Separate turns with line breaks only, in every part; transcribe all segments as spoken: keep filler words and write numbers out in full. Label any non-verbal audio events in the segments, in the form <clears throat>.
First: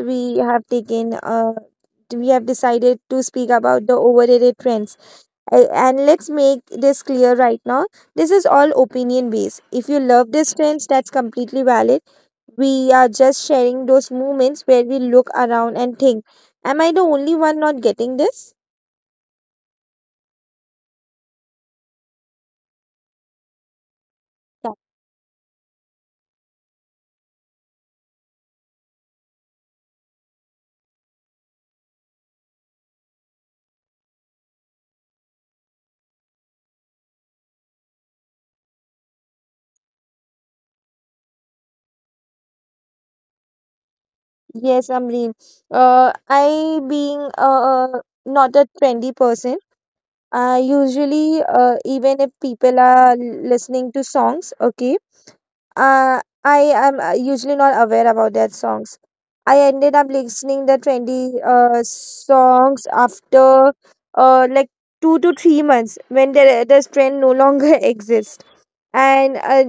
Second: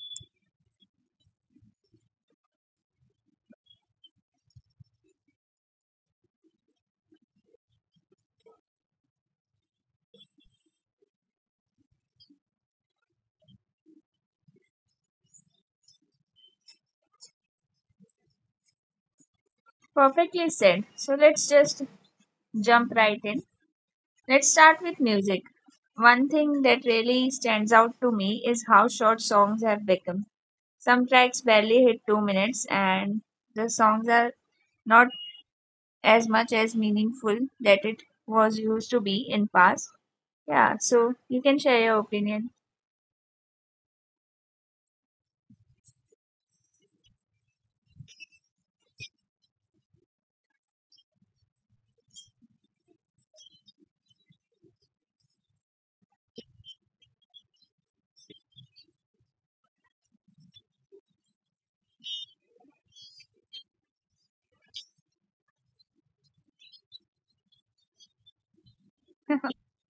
we have taken, uh, we have decided to speak about the overrated trends. A- And let's make this clear right now. This is all opinion based. If you love these trends, that's completely valid. We are just sharing those moments where we look around and think, am I the only one not getting this?
Perfectly said. So, let's just jump right in. Let's start with music. One thing that really stands out to me is how short songs have become. Some tracks barely hit two minutes, and the songs are not as much as meaningful that it was used to be in past. Yeah, so you can share your opinion.
Yes, Amreen. Uh, I being uh, not a trendy person, I usually, uh, even if people are listening to songs, okay, uh, I am uh, usually not aware about their songs. I ended up listening the trendy uh, songs after uh, like two to three months when the this trend no longer <laughs> exists, and uh,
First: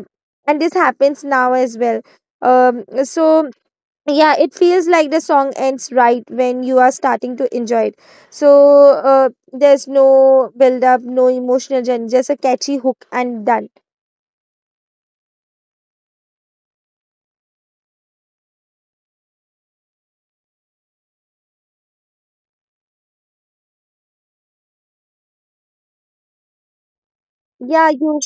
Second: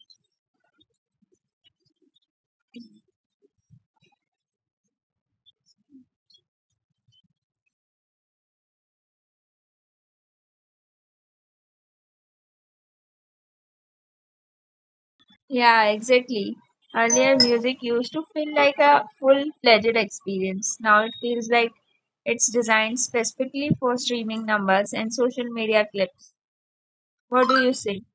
and this happens now as well. Um, so yeah, it feels like the song ends right when you are starting to enjoy it, so uh, there's no build up, no emotional journey, just a catchy hook and done.
Yeah, exactly. Earlier, music used to feel like a full-fledged experience. Now it feels like it's designed specifically for streaming numbers and social media clips. What do you
Yeah
say?
you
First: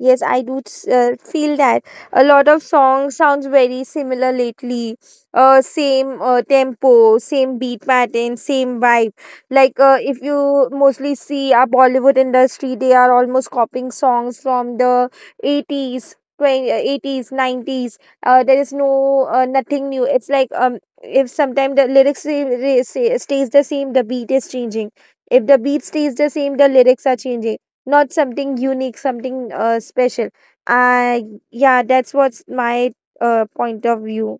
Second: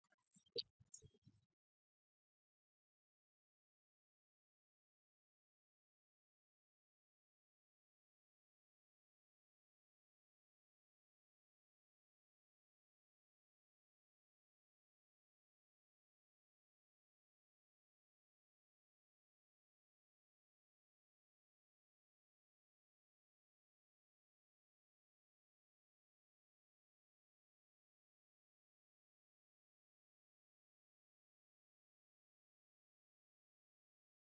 Yes, I do s- uh, feel that a lot of songs sounds very similar lately. Uh, same uh, tempo, same beat pattern, same vibe. Like uh, if you mostly see our Bollywood industry, they are almost copying songs from the eighties, twenty, uh, eighties, nineties. Uh, there is no uh, nothing new. It's like um, if sometimes the lyrics say, re- say- stays the same, the beat is changing. If the beat stays the same, the lyrics are changing, not something unique, something uh, special. uh yeah, that's what's my uh, point of view.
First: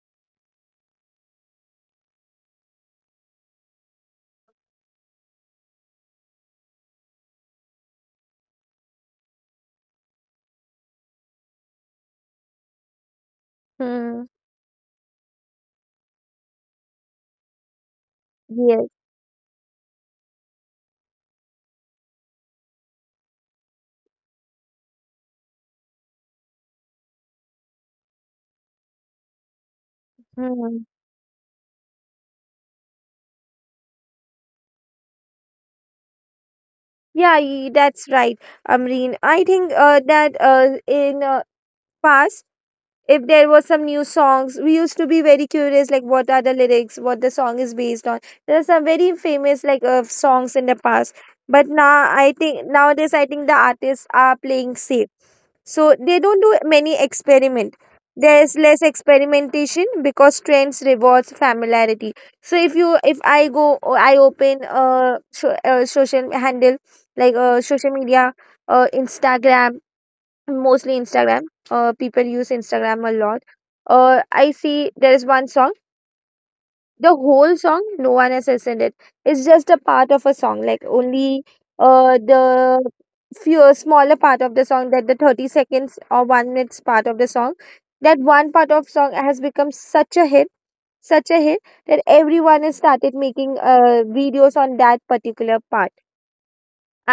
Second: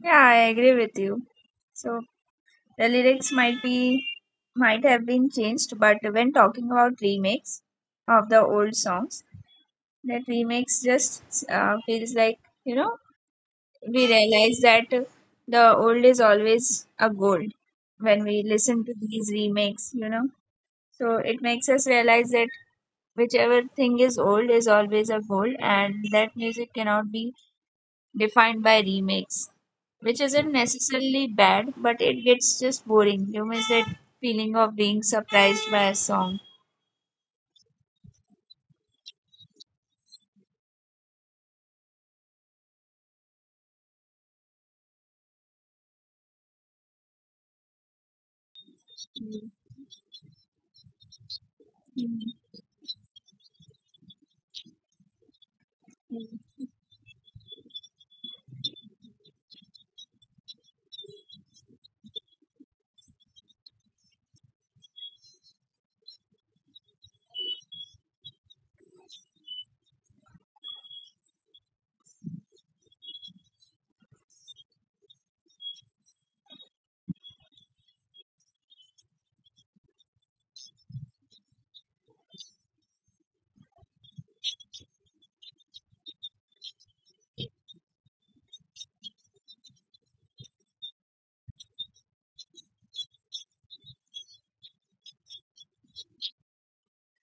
Yeah, I agree with you. So the lyrics might be might have been changed, but when talking about remakes of the old songs, that remakes just uh, feels like you know we
Hmm.
realize that the old is always a gold when we listen
Yes.
to these remakes. You know, so it makes us realize that whichever thing is old is always a gold, and that music cannot be defined by remakes, which isn't
Hmm.
necessarily bad, but it gets just boring. You miss that feeling of being surprised by a song.
Yeah, y- that's right, Amreen. I think uh, that uh, in uh, past, if there was some new songs we used to be very curious, like what are the lyrics, what the song is based on. There are some very famous like uh, songs in the past, but now I think nowadays I think the artists are playing safe, so they
Yeah,
don't do many experiment. There's less experimentation because trends rewards familiarity. So if you if i go I open a, so, a social handle, like a social media, uh, instagram mostly Instagram. Uh, people use Instagram a lot. Uh, I see there is one song. The whole song, no one has listened it. It's just a part of a song, like only uh the few smaller part of the song, that the thirty seconds or one minutes part of the song. That one part of song has become such a hit, such a hit that everyone has started making uh videos on that particular part.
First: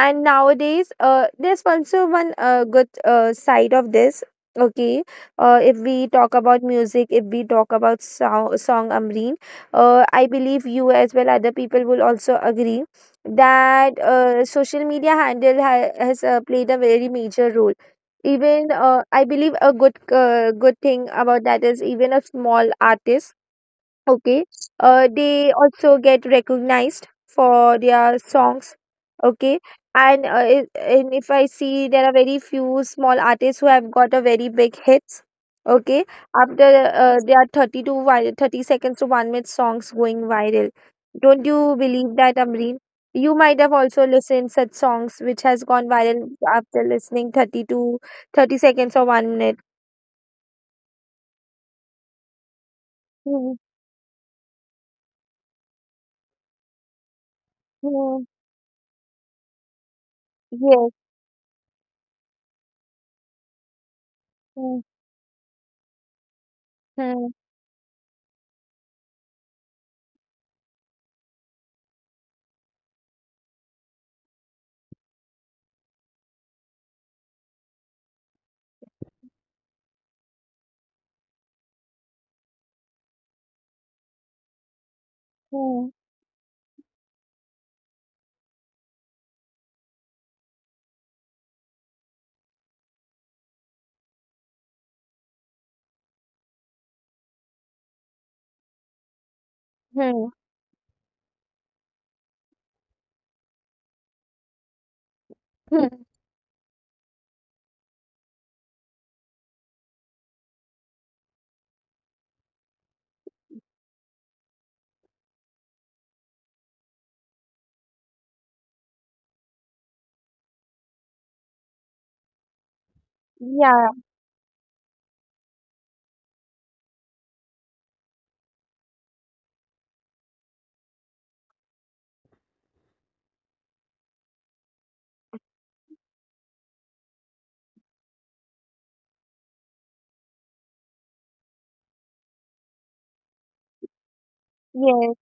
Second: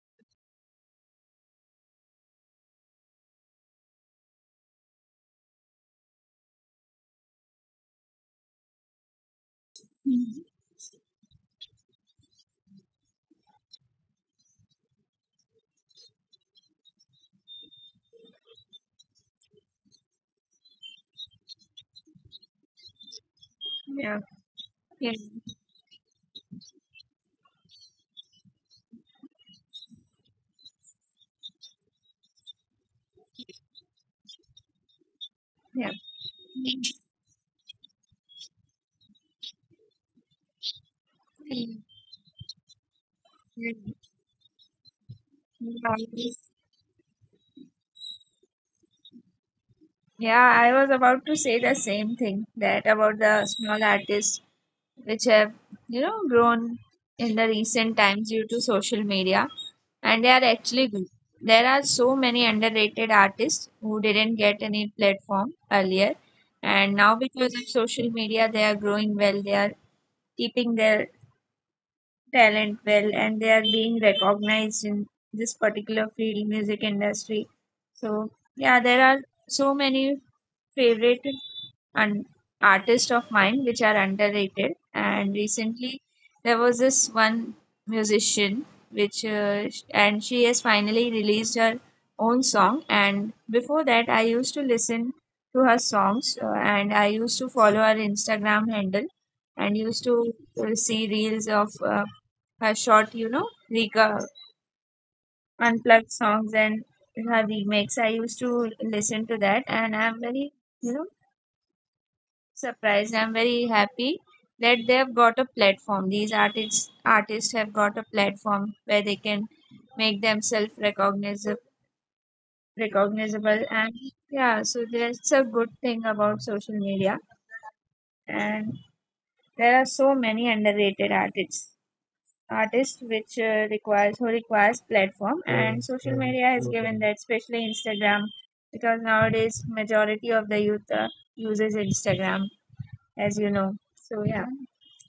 And nowadays uh, there's also one uh, good uh, side of this. Okay. Uh, if we talk about music, if we talk about song, song, Amreen, uh, I believe you as well other people will also agree that uh, social media handle ha- has uh, played a very major role. Even uh, I believe a good uh, good thing about that is even a small artist. Okay. Uh,
yeah,
they also get recognized for their songs. Okay. And uh, i- and if I see there are very few small artists who have got a very big hits.
yeah.
Okay. After uh, there are thirty to vi- thirty seconds to one minute songs going viral. Don't you believe that, Amreen? You might have also listened such songs which has gone viral after listening thirty to thirty seconds or one minute.
Yeah, I was about to say the same thing that about
Hmm,
the small artists which have you know grown in the recent
hmm,
times due to social media, and they are
yes,
actually good. There are so many underrated artists who didn't get
hmm,
any platform earlier, and now
hmm,
because of social media they are growing well, they are keeping their talent well, and they are being recognized in this particular field, music industry. So yeah, there are so many favorite an artist of mine which are underrated, and
hmm,
recently there was this one musician which uh, sh- and she has finally released her own song. And before that I used to listen to her songs, uh, and I used to follow her Instagram handle and used
hmm.
to uh, see reels of uh, her short, you know reco-
Hmm.
unplugged songs and her remakes. I used to listen to that, and I'm very, you know surprised. I'm very happy that they've got a platform. These artists artists have got a platform where they can make themselves recognizable recognizable
Yeah,
and yeah, so that's a good thing about social media. And there are so many underrated artists artists which uh, requires who requires platform, and social media has given that, especially Instagram, because nowadays majority of the youth uh, uses Instagram, as you know. So yeah.
yes.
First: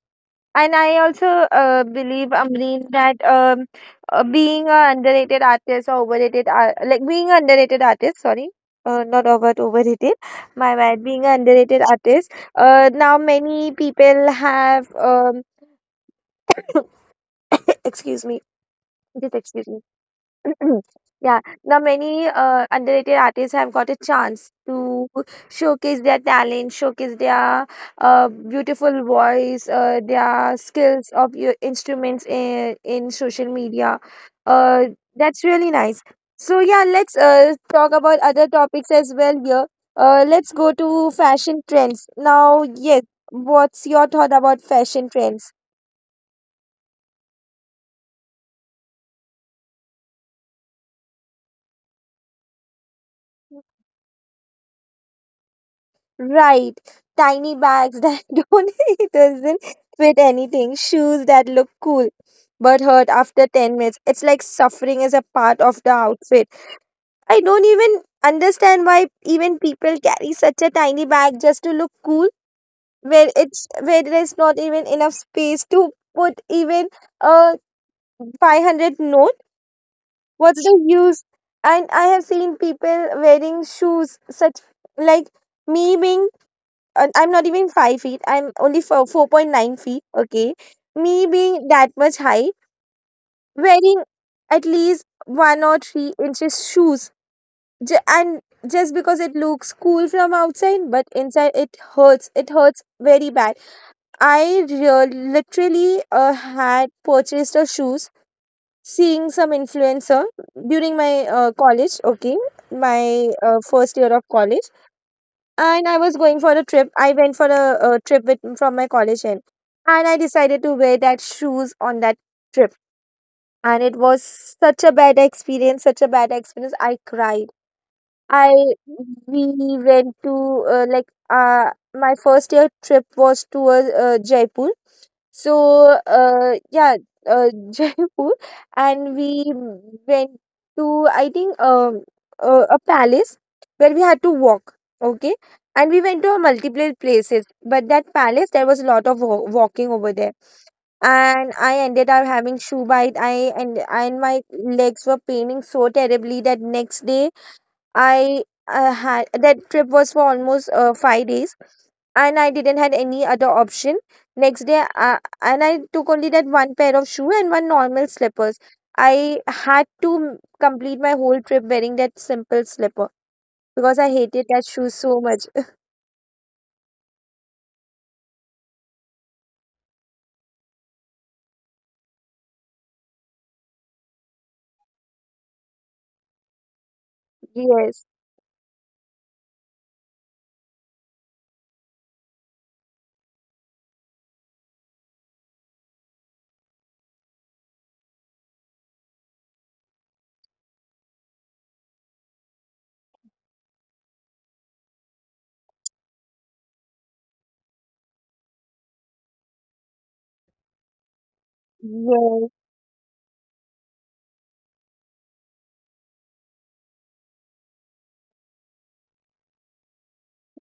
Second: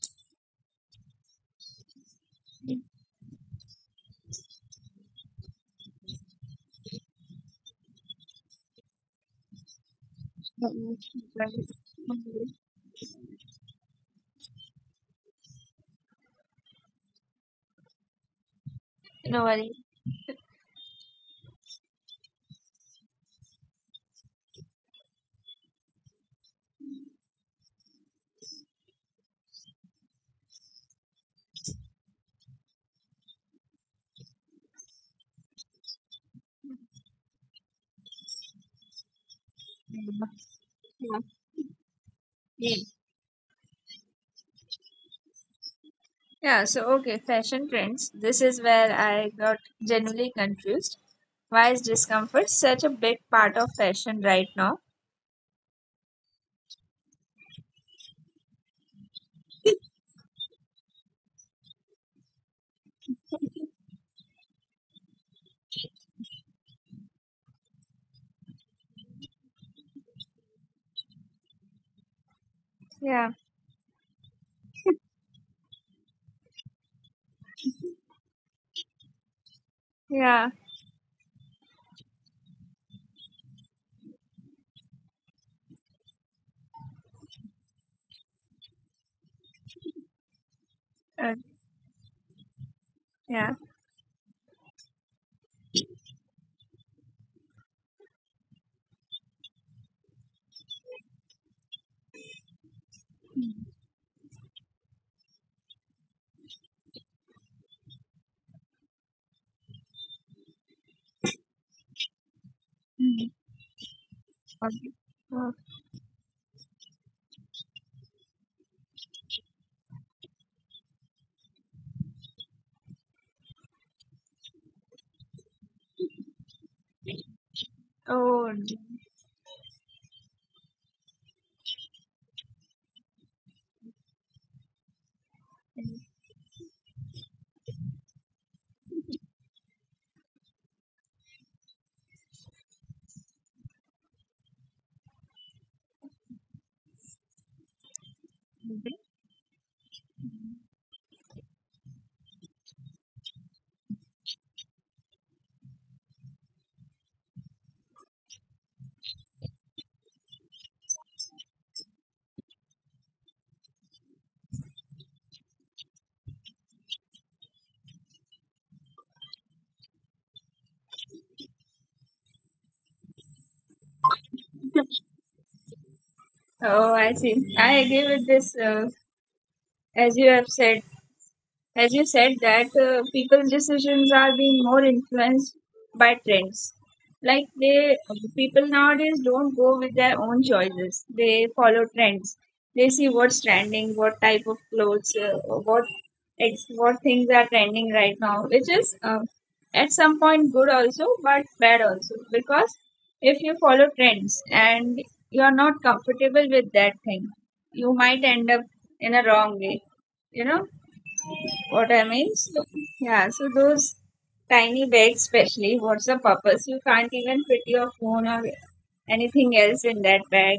And I also uh, believe, Amreen, that um, uh, being a underrated artist or overrated, ar- like being a underrated artist, sorry, uh, not over overrated, my
Mm,
bad, being a
right.
underrated artist,
Mhm.
uh, now many people have, um, <coughs> excuse me, just
No worry.
excuse me <clears throat> Yeah, now many uh, underrated artists have got a chance to showcase their talent, showcase their uh, beautiful voice, uh, their skills of your instruments in, in social media. Uh, that's really nice. So yeah, let's uh, talk about other topics as well here.
Mm.
Uh, let's go to
Yeah.
fashion trends. Now,
Yeah.
yes, what's your thought about fashion trends?
Yeah, so, okay, fashion trends. This is where I got genuinely confused. Why is discomfort such a big part of fashion right now?
Right. Tiny bags that <laughs> don't it doesn't fit anything. Shoes that look cool but hurt after ten minutes. It's like suffering is a part of the outfit. I don't even understand why even people carry such a tiny bag just to look cool where
Yeah.
it's where there's not even enough space to put even a five hundred note.
Yeah.
What's the use? And I have seen people wearing shoes such like me being, uh, I'm not even five feet. I'm only for four point nine feet. Okay, me
Uh,
being that much high,
yeah.
wearing at least one or three inches shoes, J- and just because it looks cool from outside, but inside it hurts. It hurts very bad. I real literally uh, had purchased a shoes seeing some influencer during my uh, college. Okay, my
Mhm.
uh, first year of college,
Okay. Oh.
and I was going for a trip. I went for a, a trip with, from my college end, and I decided to wear that shoes on that trip. And it was such a bad experience, such a bad experience. I cried. I
oh, d-
We went to uh, like uh, my first year trip was towards uh, uh, Jaipur. So uh, yeah, uh, <laughs> Jaipur, and we went to, I think, um uh, a palace where we had to walk. Okay, and we went to multiple places, but that palace there was a lot of wa- walking over there, and I ended up having shoe bite. I and and my legs were paining so terribly that next day I uh, had that trip was for almost uh, five days, and I didn't had any other option. Next day, uh, and I took only that one pair of shoe and one normal slippers. I had to m- complete my whole trip wearing that simple slipper because I hated that shoe so much.
oh, I see. I agree with this. Uh, as you have said, as you said that uh, people's decisions are being more influenced by trends. Like they
Yes,
people nowadays don't go with their own choices, they follow trends. They see what's trending, what type of clothes, uh, what ex- what things are trending right now, which is uh, at some point good also but bad also, because if you follow trends and you're not comfortable with that thing, you might end up in a wrong way, you know what I mean?
yes.
So, yeah, so those tiny bags, especially, what's the purpose? You can't even fit your phone or anything else in that bag.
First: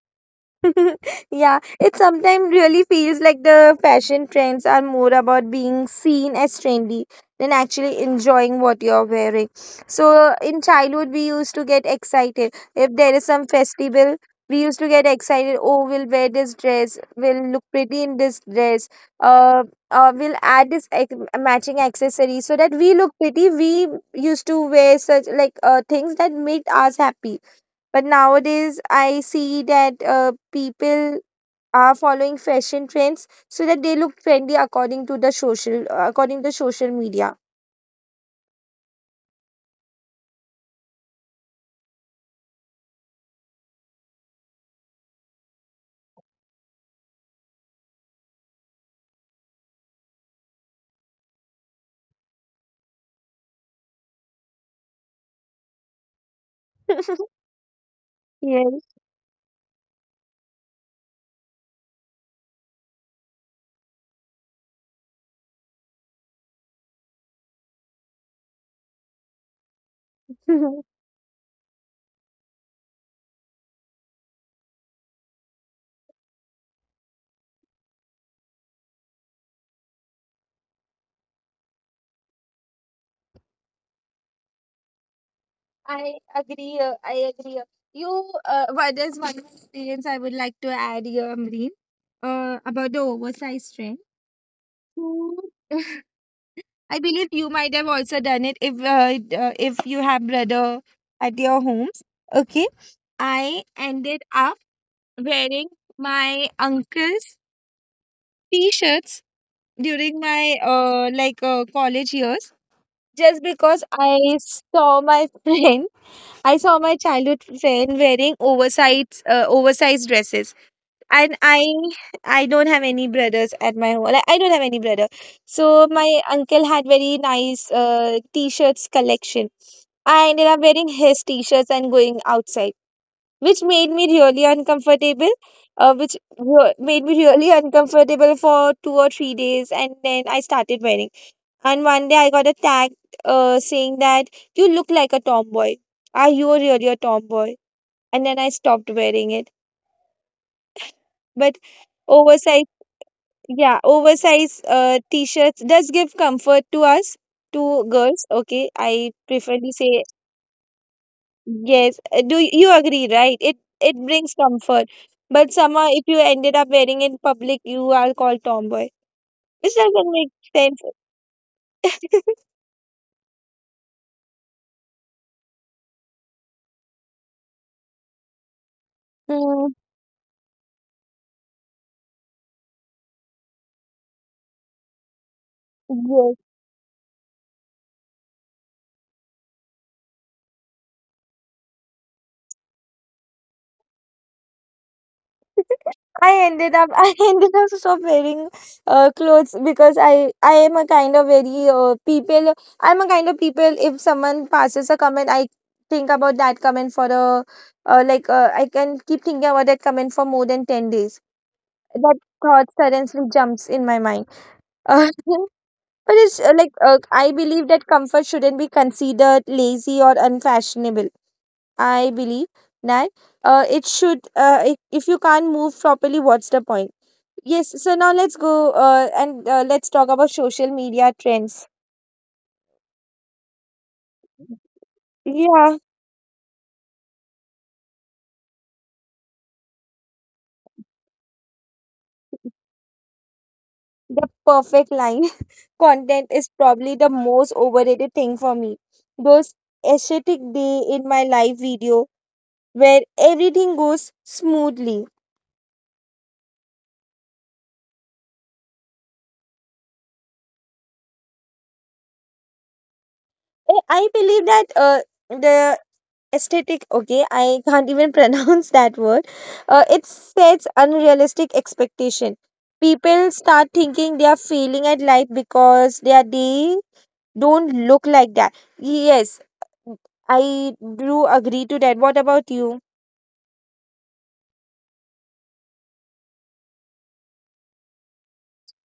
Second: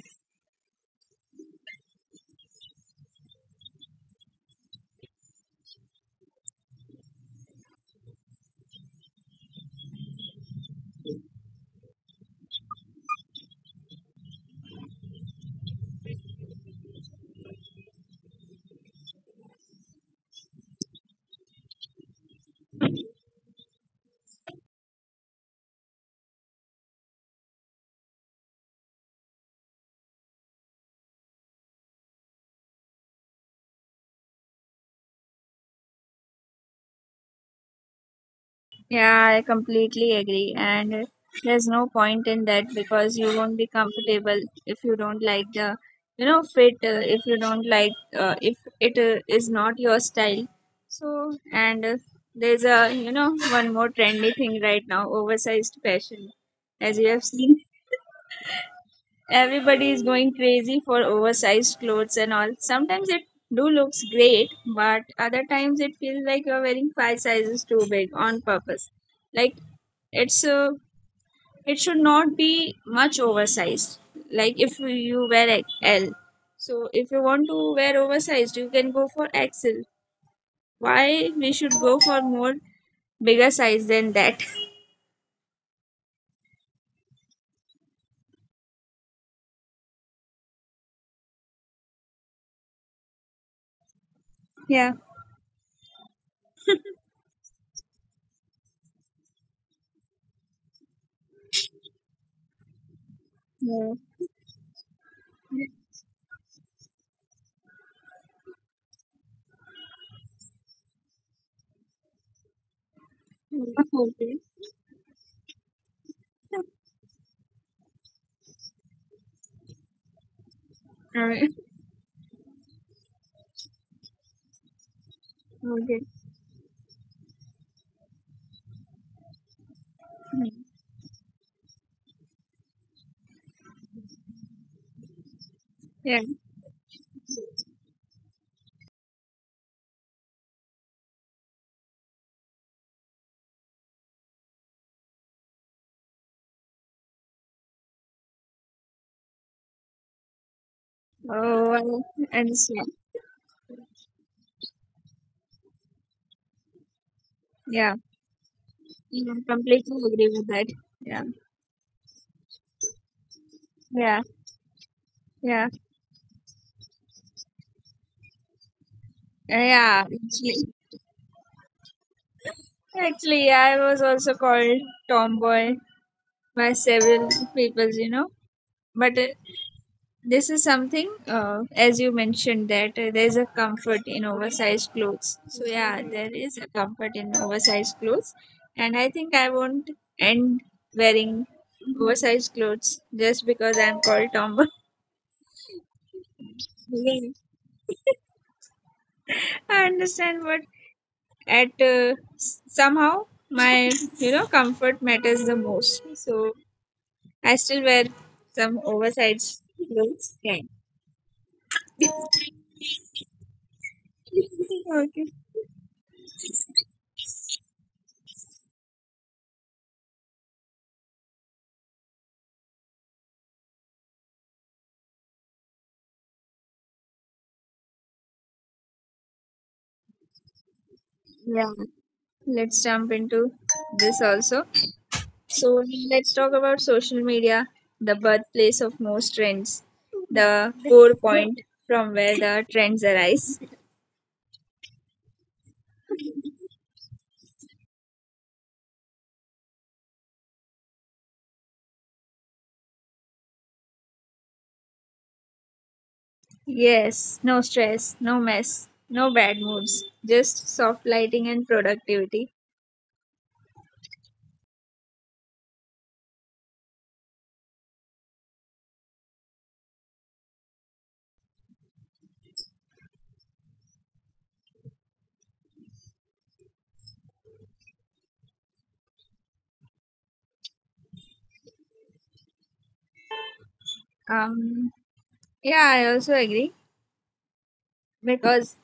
<laughs> Yeah, it sometimes really feels like the fashion trends are more about being seen as trendy than actually enjoying what you're wearing. So in childhood, we used to get excited. If there is some festival, we used to get excited. Oh, we'll wear this dress. We'll look pretty in this dress. Uh, uh, we'll add this ac- matching accessory so that we look pretty. We used to wear such like uh, things that made us happy, but nowadays, I see that uh, people are following fashion trends so that they look trendy according to the social uh, according to social media.
Yeah, I completely agree. And there's no point in that because you won't be comfortable if you don't like the, you know, fit, uh, if you don't like, uh, if it uh, is not your style. So, and uh, there's a, you know, one more trendy thing right now, oversized fashion. As you have
<laughs>
seen,
Yes,
everybody is going crazy for oversized clothes and all. Sometimes it do looks great, but other times it feels like you're wearing five sizes too big on purpose. Like it's a,
<laughs>
it should not be much oversized. Like if you wear a- L, so if you want to wear oversized, you can go for X L. Why we should go for more bigger size than that? <laughs>
I agree. Uh, I agree. You, uh, well, there's one more experience I would like to add here, Amreen, uh, about the oversized trend.
Yeah.
So, I believe you might have also done it if uh, d- uh, if you have brother at your homes. Okay, I
Yeah.
ended up wearing my uncle's t-shirts during my uh, like uh, college years just because
Okay.
I saw my <laughs> friend I saw my childhood friend wearing oversized uh, oversized dresses. And
Alright.
I I don't have any brothers at my home, like, I don't have any brother. So
Okay.
my uncle had very nice uh, t-shirts collection. I ended up wearing his t-shirts and going outside, which made me really uncomfortable uh,
Yeah.
which re- made me really uncomfortable for two or three days, and then I started wearing. And one day I got attacked, uh, saying that, you look like a tomboy, are you really a tomboy? And then I stopped wearing it. But
Oh, I
oversized,
understand.
yeah, oversized uh, t-shirts does give comfort to us, to
Yeah,
girls. Okay, I
yeah,
preferably
completely
say.
agree with that. Yeah,
Yes, uh, do y- you agree, right? It it
yeah,
brings comfort. But
yeah.
somehow if you ended up wearing it in public, you are called tomboy.
Uh,
This
yeah.
doesn't make
Actually,
sense. <laughs>
actually, I was also called tomboy by several people, you know. But uh,
Mm,
this is something, uh, as you mentioned, that uh, there's a comfort in oversized clothes. So yeah, there
yes.
is a comfort in oversized clothes, and I think I won't end wearing oversized clothes just because I'm called tomboy. <laughs>
I ended up <laughs> I
Yeah.
ended up stop wearing uh, clothes
I
because I
understand
I
what
am a kind of very
at
uh,
uh,
people. I'm a
somehow
kind of people,
my
if
you know
someone passes a
comfort
comment,
matters
I
the most,
think about
so
that comment for a
I still
uh,
wear
like uh, I
some
can keep thinking
oversized
about that comment for
clothes,
more
yeah.
than ten days, that thought suddenly jumps in my mind. Uh,
Okay,
<laughs> but it's uh, like uh, I believe that comfort shouldn't be considered lazy or unfashionable. I believe that uh, it should. Uh, if, if you can't move properly, what's the point? Yes. So now let's go uh, and uh, let's talk about social media trends.
let's jump into this also.
Yeah,
So let's talk about social media, the birthplace of most trends, the core point from where the trends arise.
the perfect line. <laughs> Content is probably the most overrated thing for me. Those aesthetic day in my life video where everything goes smoothly.
Yes, no stress, no mess, no bad moods, just soft lighting and productivity.
I I believe that uh, the aesthetic. Okay, I can't even <laughs> pronounce that word. Uh, it sets unrealistic expectation. People start thinking they are failing at life because they are they don't look like that. Yes, I do agree to that. What about you?
um yeah, I also agree because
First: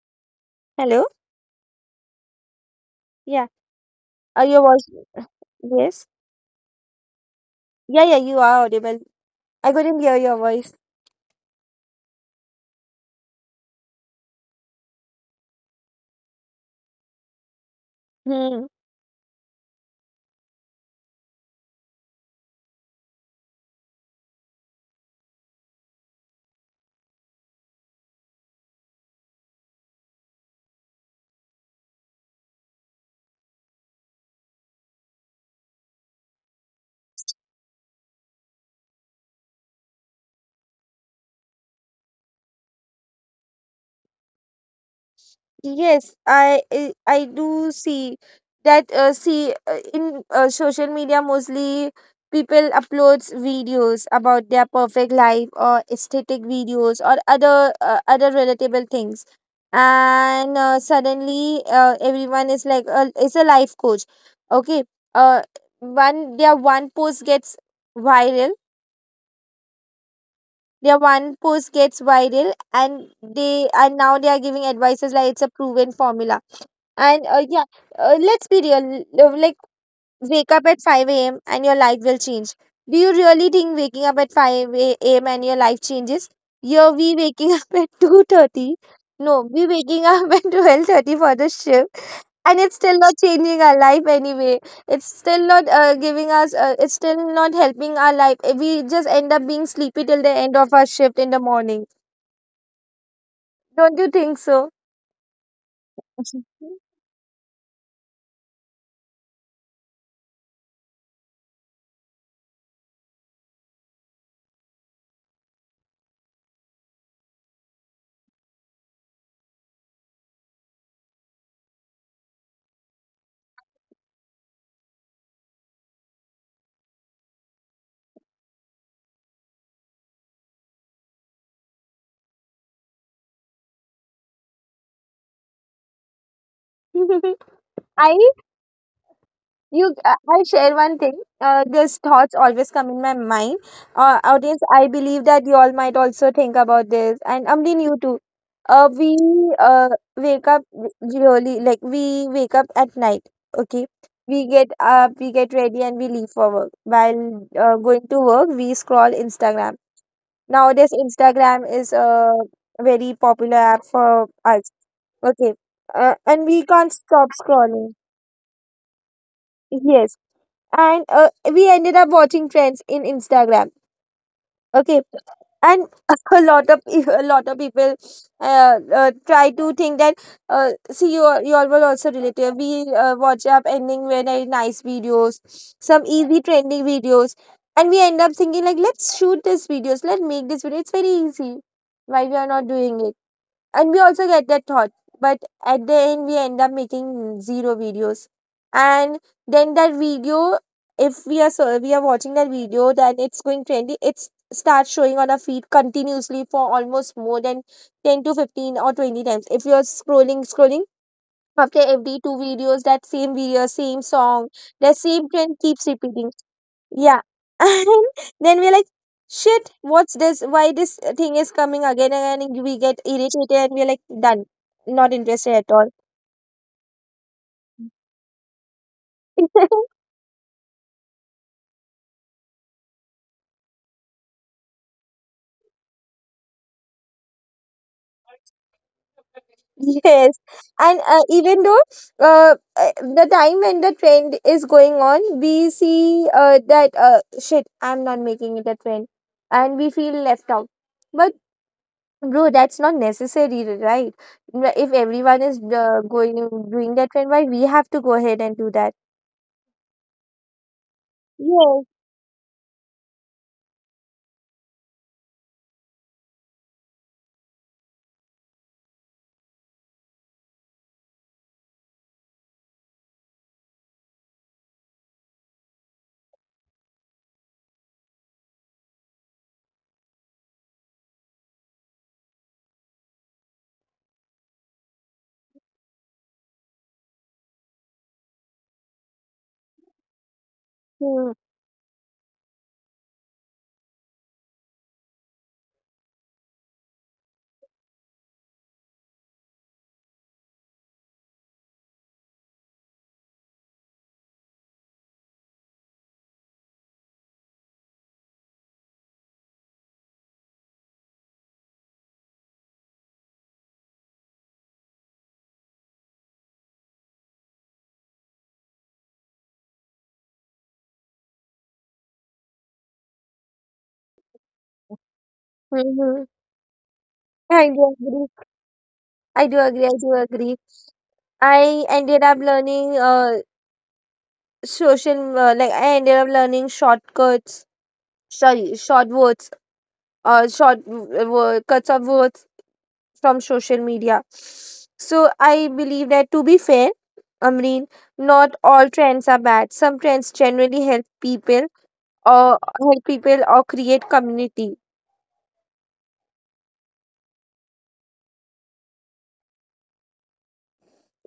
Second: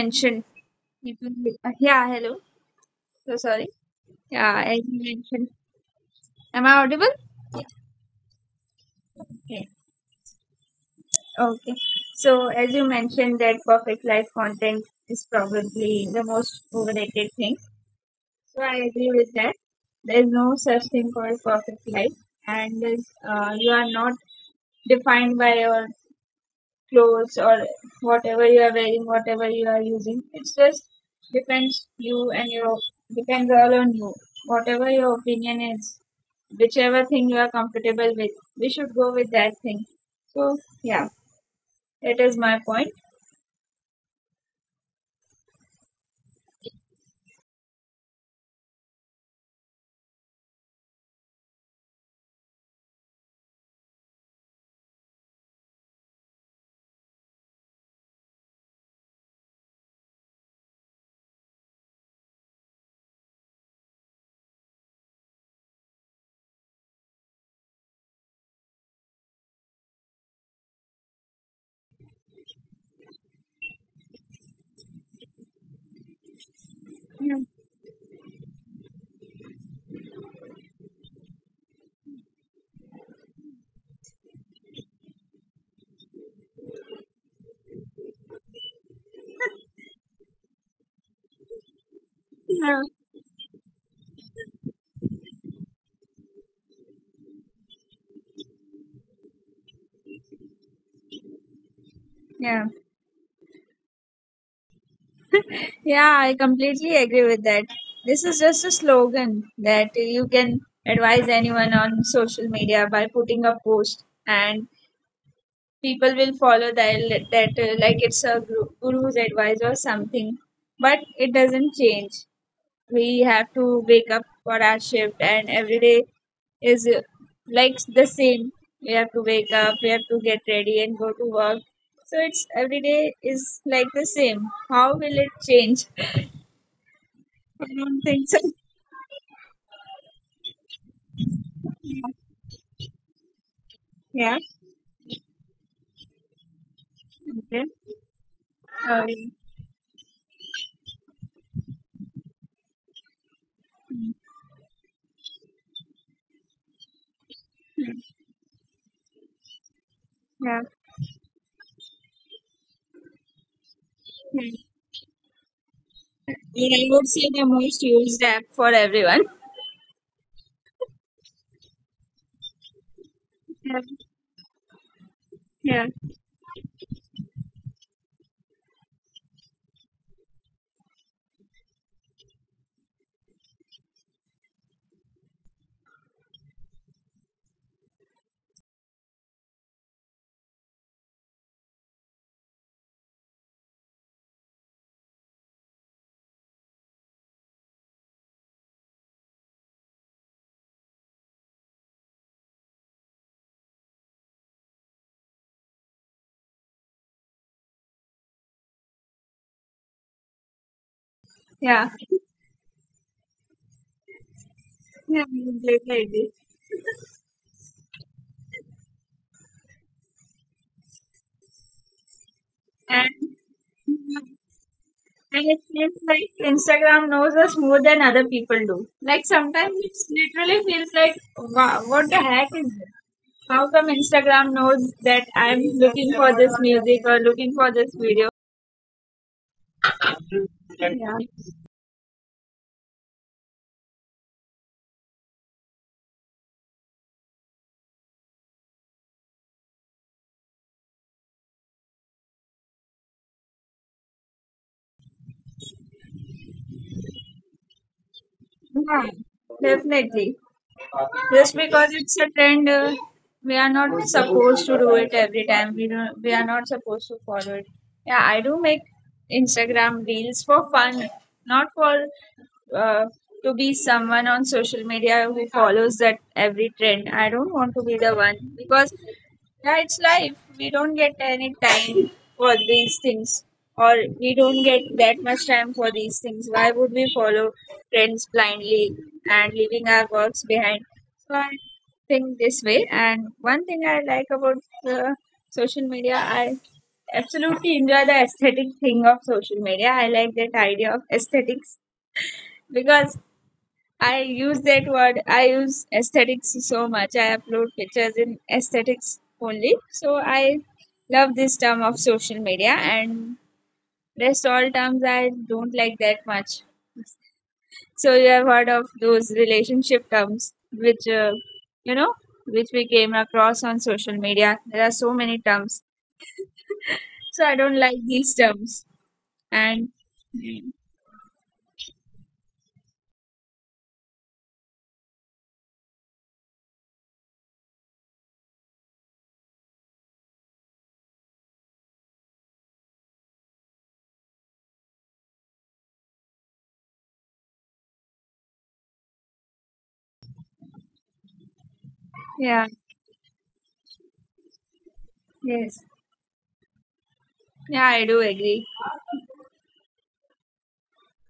mentioned,
Hello.
you can, uh, yeah, hello. So
Yeah.
sorry.
Are
Yeah,
your
as
voice?
you mentioned,
Yes.
am I audible?
Yeah, yeah, you are audible.
Okay.
I couldn't hear your voice.
Okay. So as you mentioned, that perfect life content is probably the most overrated thing. So
Hmm.
I agree with that. There is no such thing called perfect life, and there's, uh, you are not defined by your clothes or whatever you are wearing, whatever you are using. It's just depends you and your depends all on you. Whatever your opinion is, whichever thing you are comfortable with, we should go with that thing. So yeah, that is my point.
Yes, I I I do see that, uh, see uh, in uh, social media, mostly people uploads videos about their perfect life or aesthetic videos or other uh, other relatable things. And uh, suddenly, uh, everyone is like, uh, is a life coach. Okay. uh one their one post gets viral. Their one post gets viral, and they and now they are giving advices like it's a proven formula. And
Yeah,
uh, yeah, uh, let's be real. uh, Like, wake up at five a m and your life will change. Do you really think waking up at five a m and your life changes? Here we waking up <laughs> at two thirty. No, we waking up <laughs> at twelve thirty for the shift, and it's
yeah,
still not changing our life anyway. It's still not uh, giving us. Uh, it's still not helping our life. Uh, We just end up being sleepy till the end of our shift in the morning.
yeah.
Don't you think so?
Yeah, I completely agree with that. This is just a slogan that you can advise anyone on social media by putting a post, and people will follow that that uh, like it's a guru, guru's advice or something, but it doesn't change. We have to wake up for our shift, and every day is uh, like the same. We have to wake up, we have to get ready and go to work. So it's every day is like the same. How will it change? <laughs> I
<laughs>
don't
I
think so.
You, uh, I share one thing. Uh, these thoughts always come in my mind. Uh,
Yeah,
audience, I believe that you all might also think about this, and
okay.
Amreen, you too. Uh,
uh,
we uh, wake up, really like we wake up at night. Okay, we get up, we get ready, and we leave for work. While uh, going to work, we scroll Instagram.
yeah.
Nowadays, Instagram is a very popular app for
Yeah.
us. Okay, uh, and we
I
can't
would say
stop
the most
scrolling.
used app for everyone.
Yes. And uh, we ended up watching trends in Instagram.
Yeah,
Okay.
yeah,
And <laughs> a lot of peo- a lot of people uh, uh, try to think that, uh, see, you all, you all will also relate to it. We uh, watch up ending very nice videos, some easy trending videos, and we end up thinking like, let's shoot this videos, let's make this video, it's very easy, why we are not doing it. And we also get that thought. But at the end, we end up making zero videos. And then that video, if we are so we are watching that video, then it's going trendy. It's starts showing on our feed continuously for almost more than ten to fifteen or twenty times if you're scrolling scrolling after
yeah.
every two videos. That same video, same song, the
Yeah,
same trend keeps
completely.
repeating. Yeah. <laughs> And then we're like, "Shit, what's this? Why this thing is coming again and again?" We get
And
irritated and we're like, done. Not
and
interested
it
at all.
feels like Instagram knows us more than other people do. Like sometimes it
<laughs>
literally feels like, wow, what the heck is this? How come Instagram knows that I'm looking for this music or looking for this video?
Yes. And
Yeah,
uh, even though, uh, uh, the time when the trend is going on, we see uh, that, uh, shit, I'm not making it a trend. And we feel left out. But bro, that's not necessary, right? If everyone is uh, going doing that trend, why we have to go ahead and do that?
yeah, definitely. Just
Yes.
because it's a trend, uh, we are not supposed to do it every time. We don't, we are not supposed to follow it. Yeah, I do make Instagram reels for fun, not for uh, to be someone on social media who follows that every trend. I don't want to be the one because yeah, it's life. We don't get any time for these things, or we don't get that much time for these things. Why would we follow trends blindly and leaving our works behind? So
Hmm.
I think this way. And one thing I like about the social media, I absolutely enjoy the aesthetic thing of social media. I like that idea of aesthetics because I use that word. I use aesthetics so much. I upload pictures in aesthetics only. So I love this term of social media, and rest all terms I don't like that much. So you have heard of those relationship terms, which uh, you know, which we came across on social media. There are so many terms,
Mhm.
so I
I
don't like
do agree.
these terms.
I do agree.
And
I do agree.
yeah,
I ended up learning uh social, uh, like I ended up learning shortcuts. Sorry, short words. Uh, short w- w- cuts of words from social media. So I believe that, to be fair, Amreen, not all trends are bad. Some trends generally help people or help people or create community.
yes, yeah, I do agree.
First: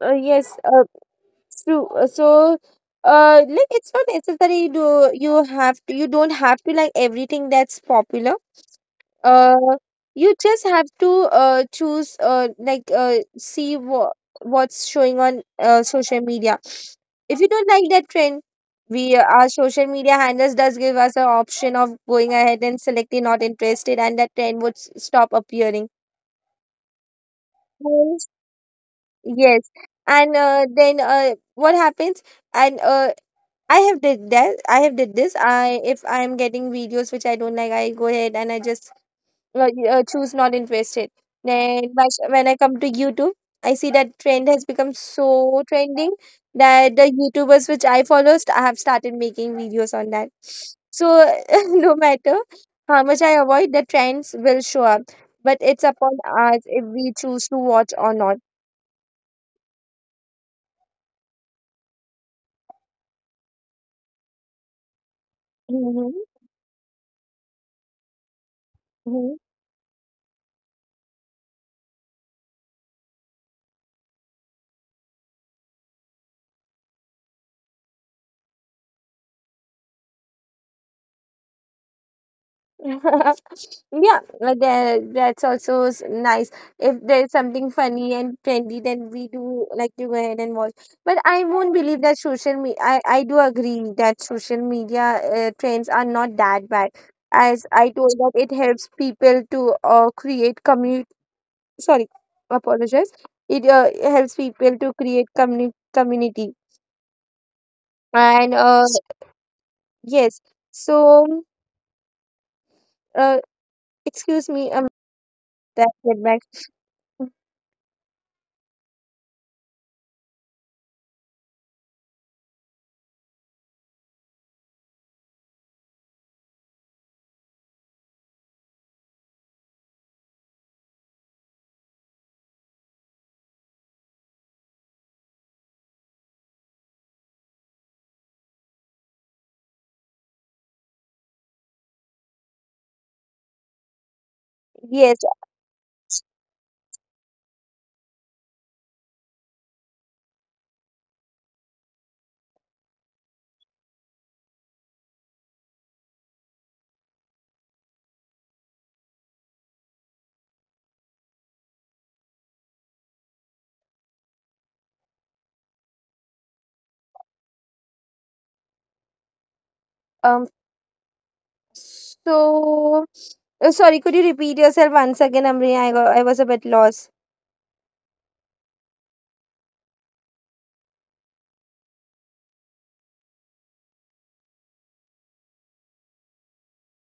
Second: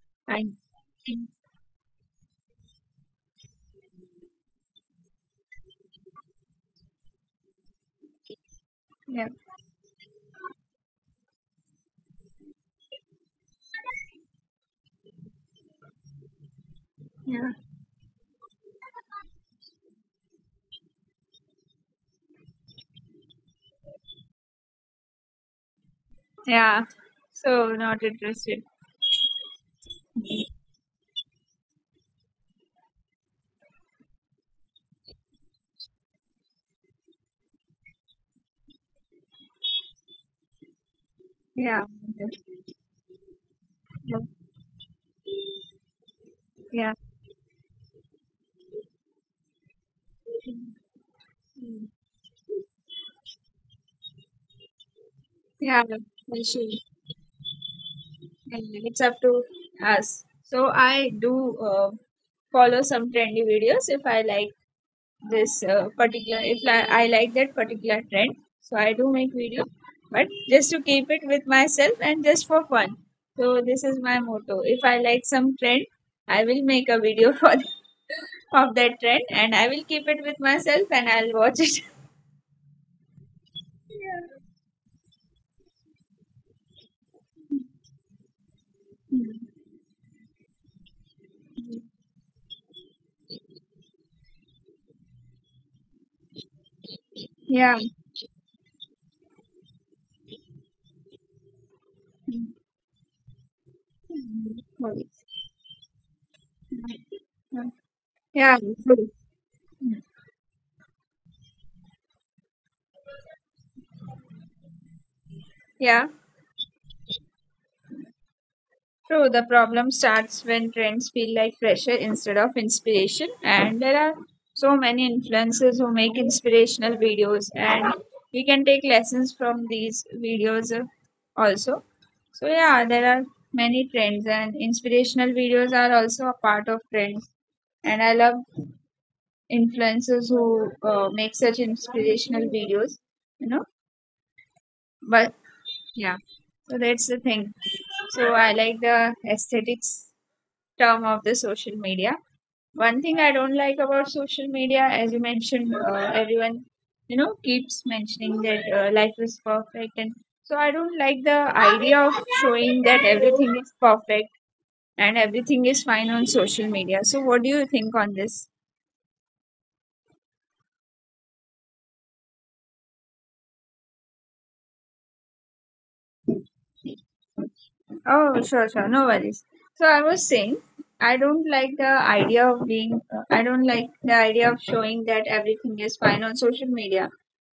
Uh,
And
yes. uh, True. Uh, So, uh, like it's not necessary to you have to you don't have to like everything that's popular.
yeah,
Uh, you just have to uh choose, uh like uh see what what's showing on uh social media. If you
yeah,
don't like that trend, we our social media handles does give us an option of going ahead and selecting not interested, and that trend would s- stop appearing.
yeah. So not
Yes.
interested.
Yes. And uh, then, uh, what happens? And uh, I have did that. I have did this. I If I am getting videos which I don't like, I go ahead and I just uh, uh, choose not interested. Then,
Yeah,
but when I come to YouTube, I see
yeah,
that trend has become so trending
yeah.
that the YouTubers which I follow, st- I have started making videos on that. So <laughs> no matter how much I avoid, the trends will show up. But
Yeah,
it's upon
we
us
should.
if we choose to watch or not.
And it's up to us. So I do uh, follow some trendy videos if I like. This uh,
Hmm.
particular if li- I like that particular trend, so I do make
Hmm.
video, but just to keep it with myself and just for fun. So this is my motto: if I like some trend, I will make a video for <laughs> of that trend and I will keep it with myself and I'll watch it.
<laughs> Yeah, uh, that that's also s- nice. If there's something funny and trendy, then we
<laughs>
do like to go ahead and watch. But I won't believe that social media. I I do agree that social media uh, trends are not that bad. As
Yeah, yeah,
I told that, it helps people to uh, create community. Sorry, apologize. It uh, helps people to create community community.
yeah,
And uh, yes, so, uh, excuse me, um, that
yeah.
get back.
True, the problem starts when trends feel like pressure instead of inspiration, and there are so many influencers who make inspirational videos, and we can take lessons from these videos uh, also. So, yeah, there are many trends, and inspirational videos are also a part of trends. And I love influencers who uh, make such inspirational videos, you know, but
Yes.
yeah, so that's the thing. So, I like the aesthetics term of the social media. One thing I don't like about social media, as you mentioned, uh, everyone you know keeps mentioning that uh, life is perfect, and so I don't like the idea of showing that everything is perfect and everything is fine on social media. So what do you think on this?
Um. So, uh, sorry, could you repeat yourself once again, Amriya? I, got, I was a bit lost.
Oh, sure, sure, no worries. So I was saying, I don't like the idea of being, I don't like the idea of showing that everything is fine on social media.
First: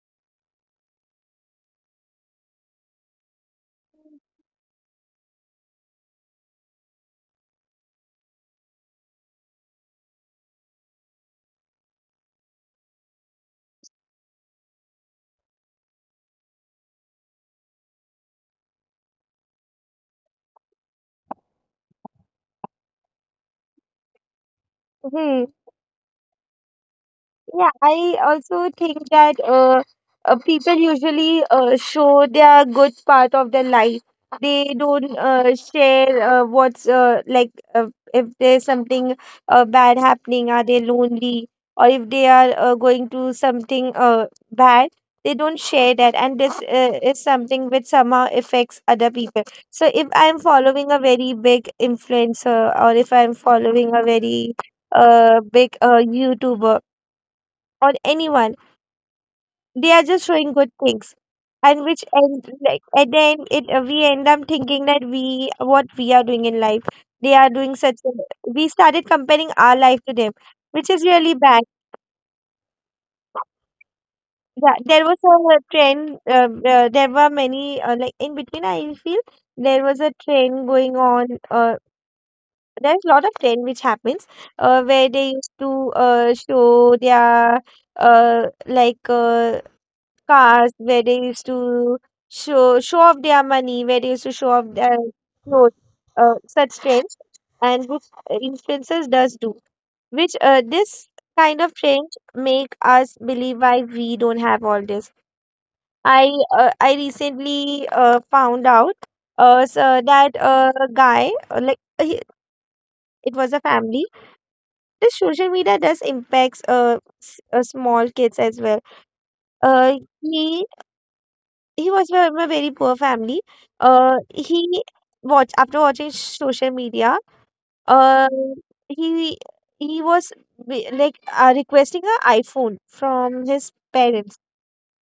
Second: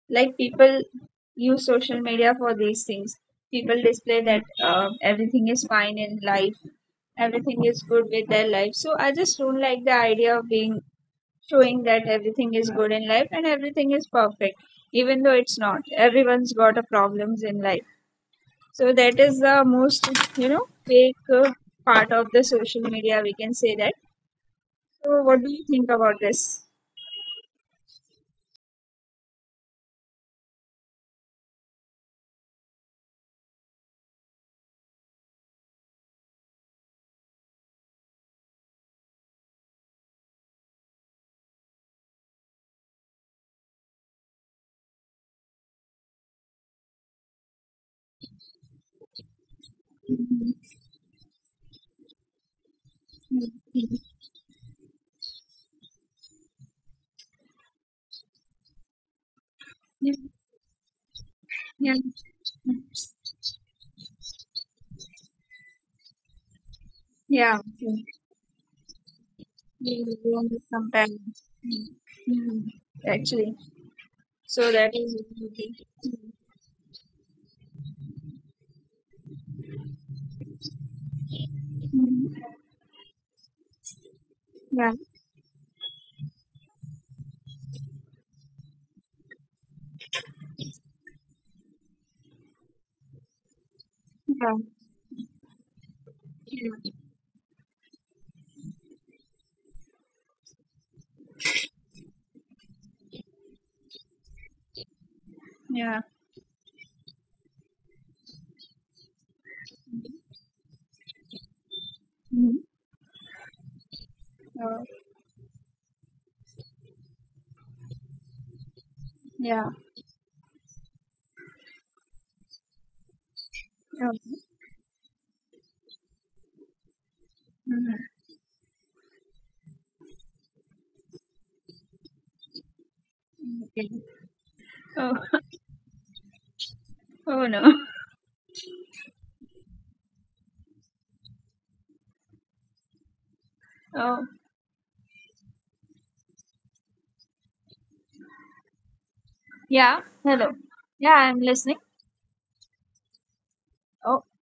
Like people use social media for these things. People display that uh, everything is fine in life, everything is good with their life. So I just don't like the idea of being showing that everything is good in life and everything is perfect, even though it's not. Everyone's got a problems in life, so that is the most, you know, fake uh, part of the social media, we can say that. So
Hmm.
what do you think about this?
Yeah, I also think that, uh, uh, people usually uh, show their good part of their life. They don't uh, share, uh, what's uh, like uh, if there's something uh, bad happening, are they lonely, or if they are uh, going to something uh, bad, they don't share that. And this uh, is something which somehow affects other people. So if I'm following a very big influencer, or if I'm following a very uh, big uh, YouTuber, on anyone. They are just
Yeah,
showing good things, and which
yeah,
end, like at the end, it uh, we end up thinking that we what we are doing in life. They are doing
yeah.
such. A, we started comparing our life to them,
You want to
which is
compare.
really bad.
Mm. Mm, actually
Yeah,
so
there
that
was
is
a
okay.
trend. Uh, uh, there were many, uh, like in between. I feel there was a trend going on. Uh,
Mm.
there's a lot of trend which happens, uh, where
Yeah,
they used to uh, show their uh, like uh, cars, where they used to show show off their money, where they used to show off
yeah,
their clothes, uh, such
yeah,
trends, and which uh, influencers does do. Which uh, this kind of trends make us believe why we don't have all this.
yeah.
I uh, I recently uh, found out, uh, so that uh, a guy, uh, like uh, he-
Mm.
it was a family.
Oh,
This social media does impacts uh, s- uh small kids as well.
yeah.
Uh, he He was from a very poor family. Uh,
Oh.
he watch After watching social media,
Mhm.
Uh, he he was be- like uh, requesting an iPhone from his
Okay.
parents.
Oh. <laughs> Oh no. Oh. Yeah, hello. Yeah, I'm listening. Oh.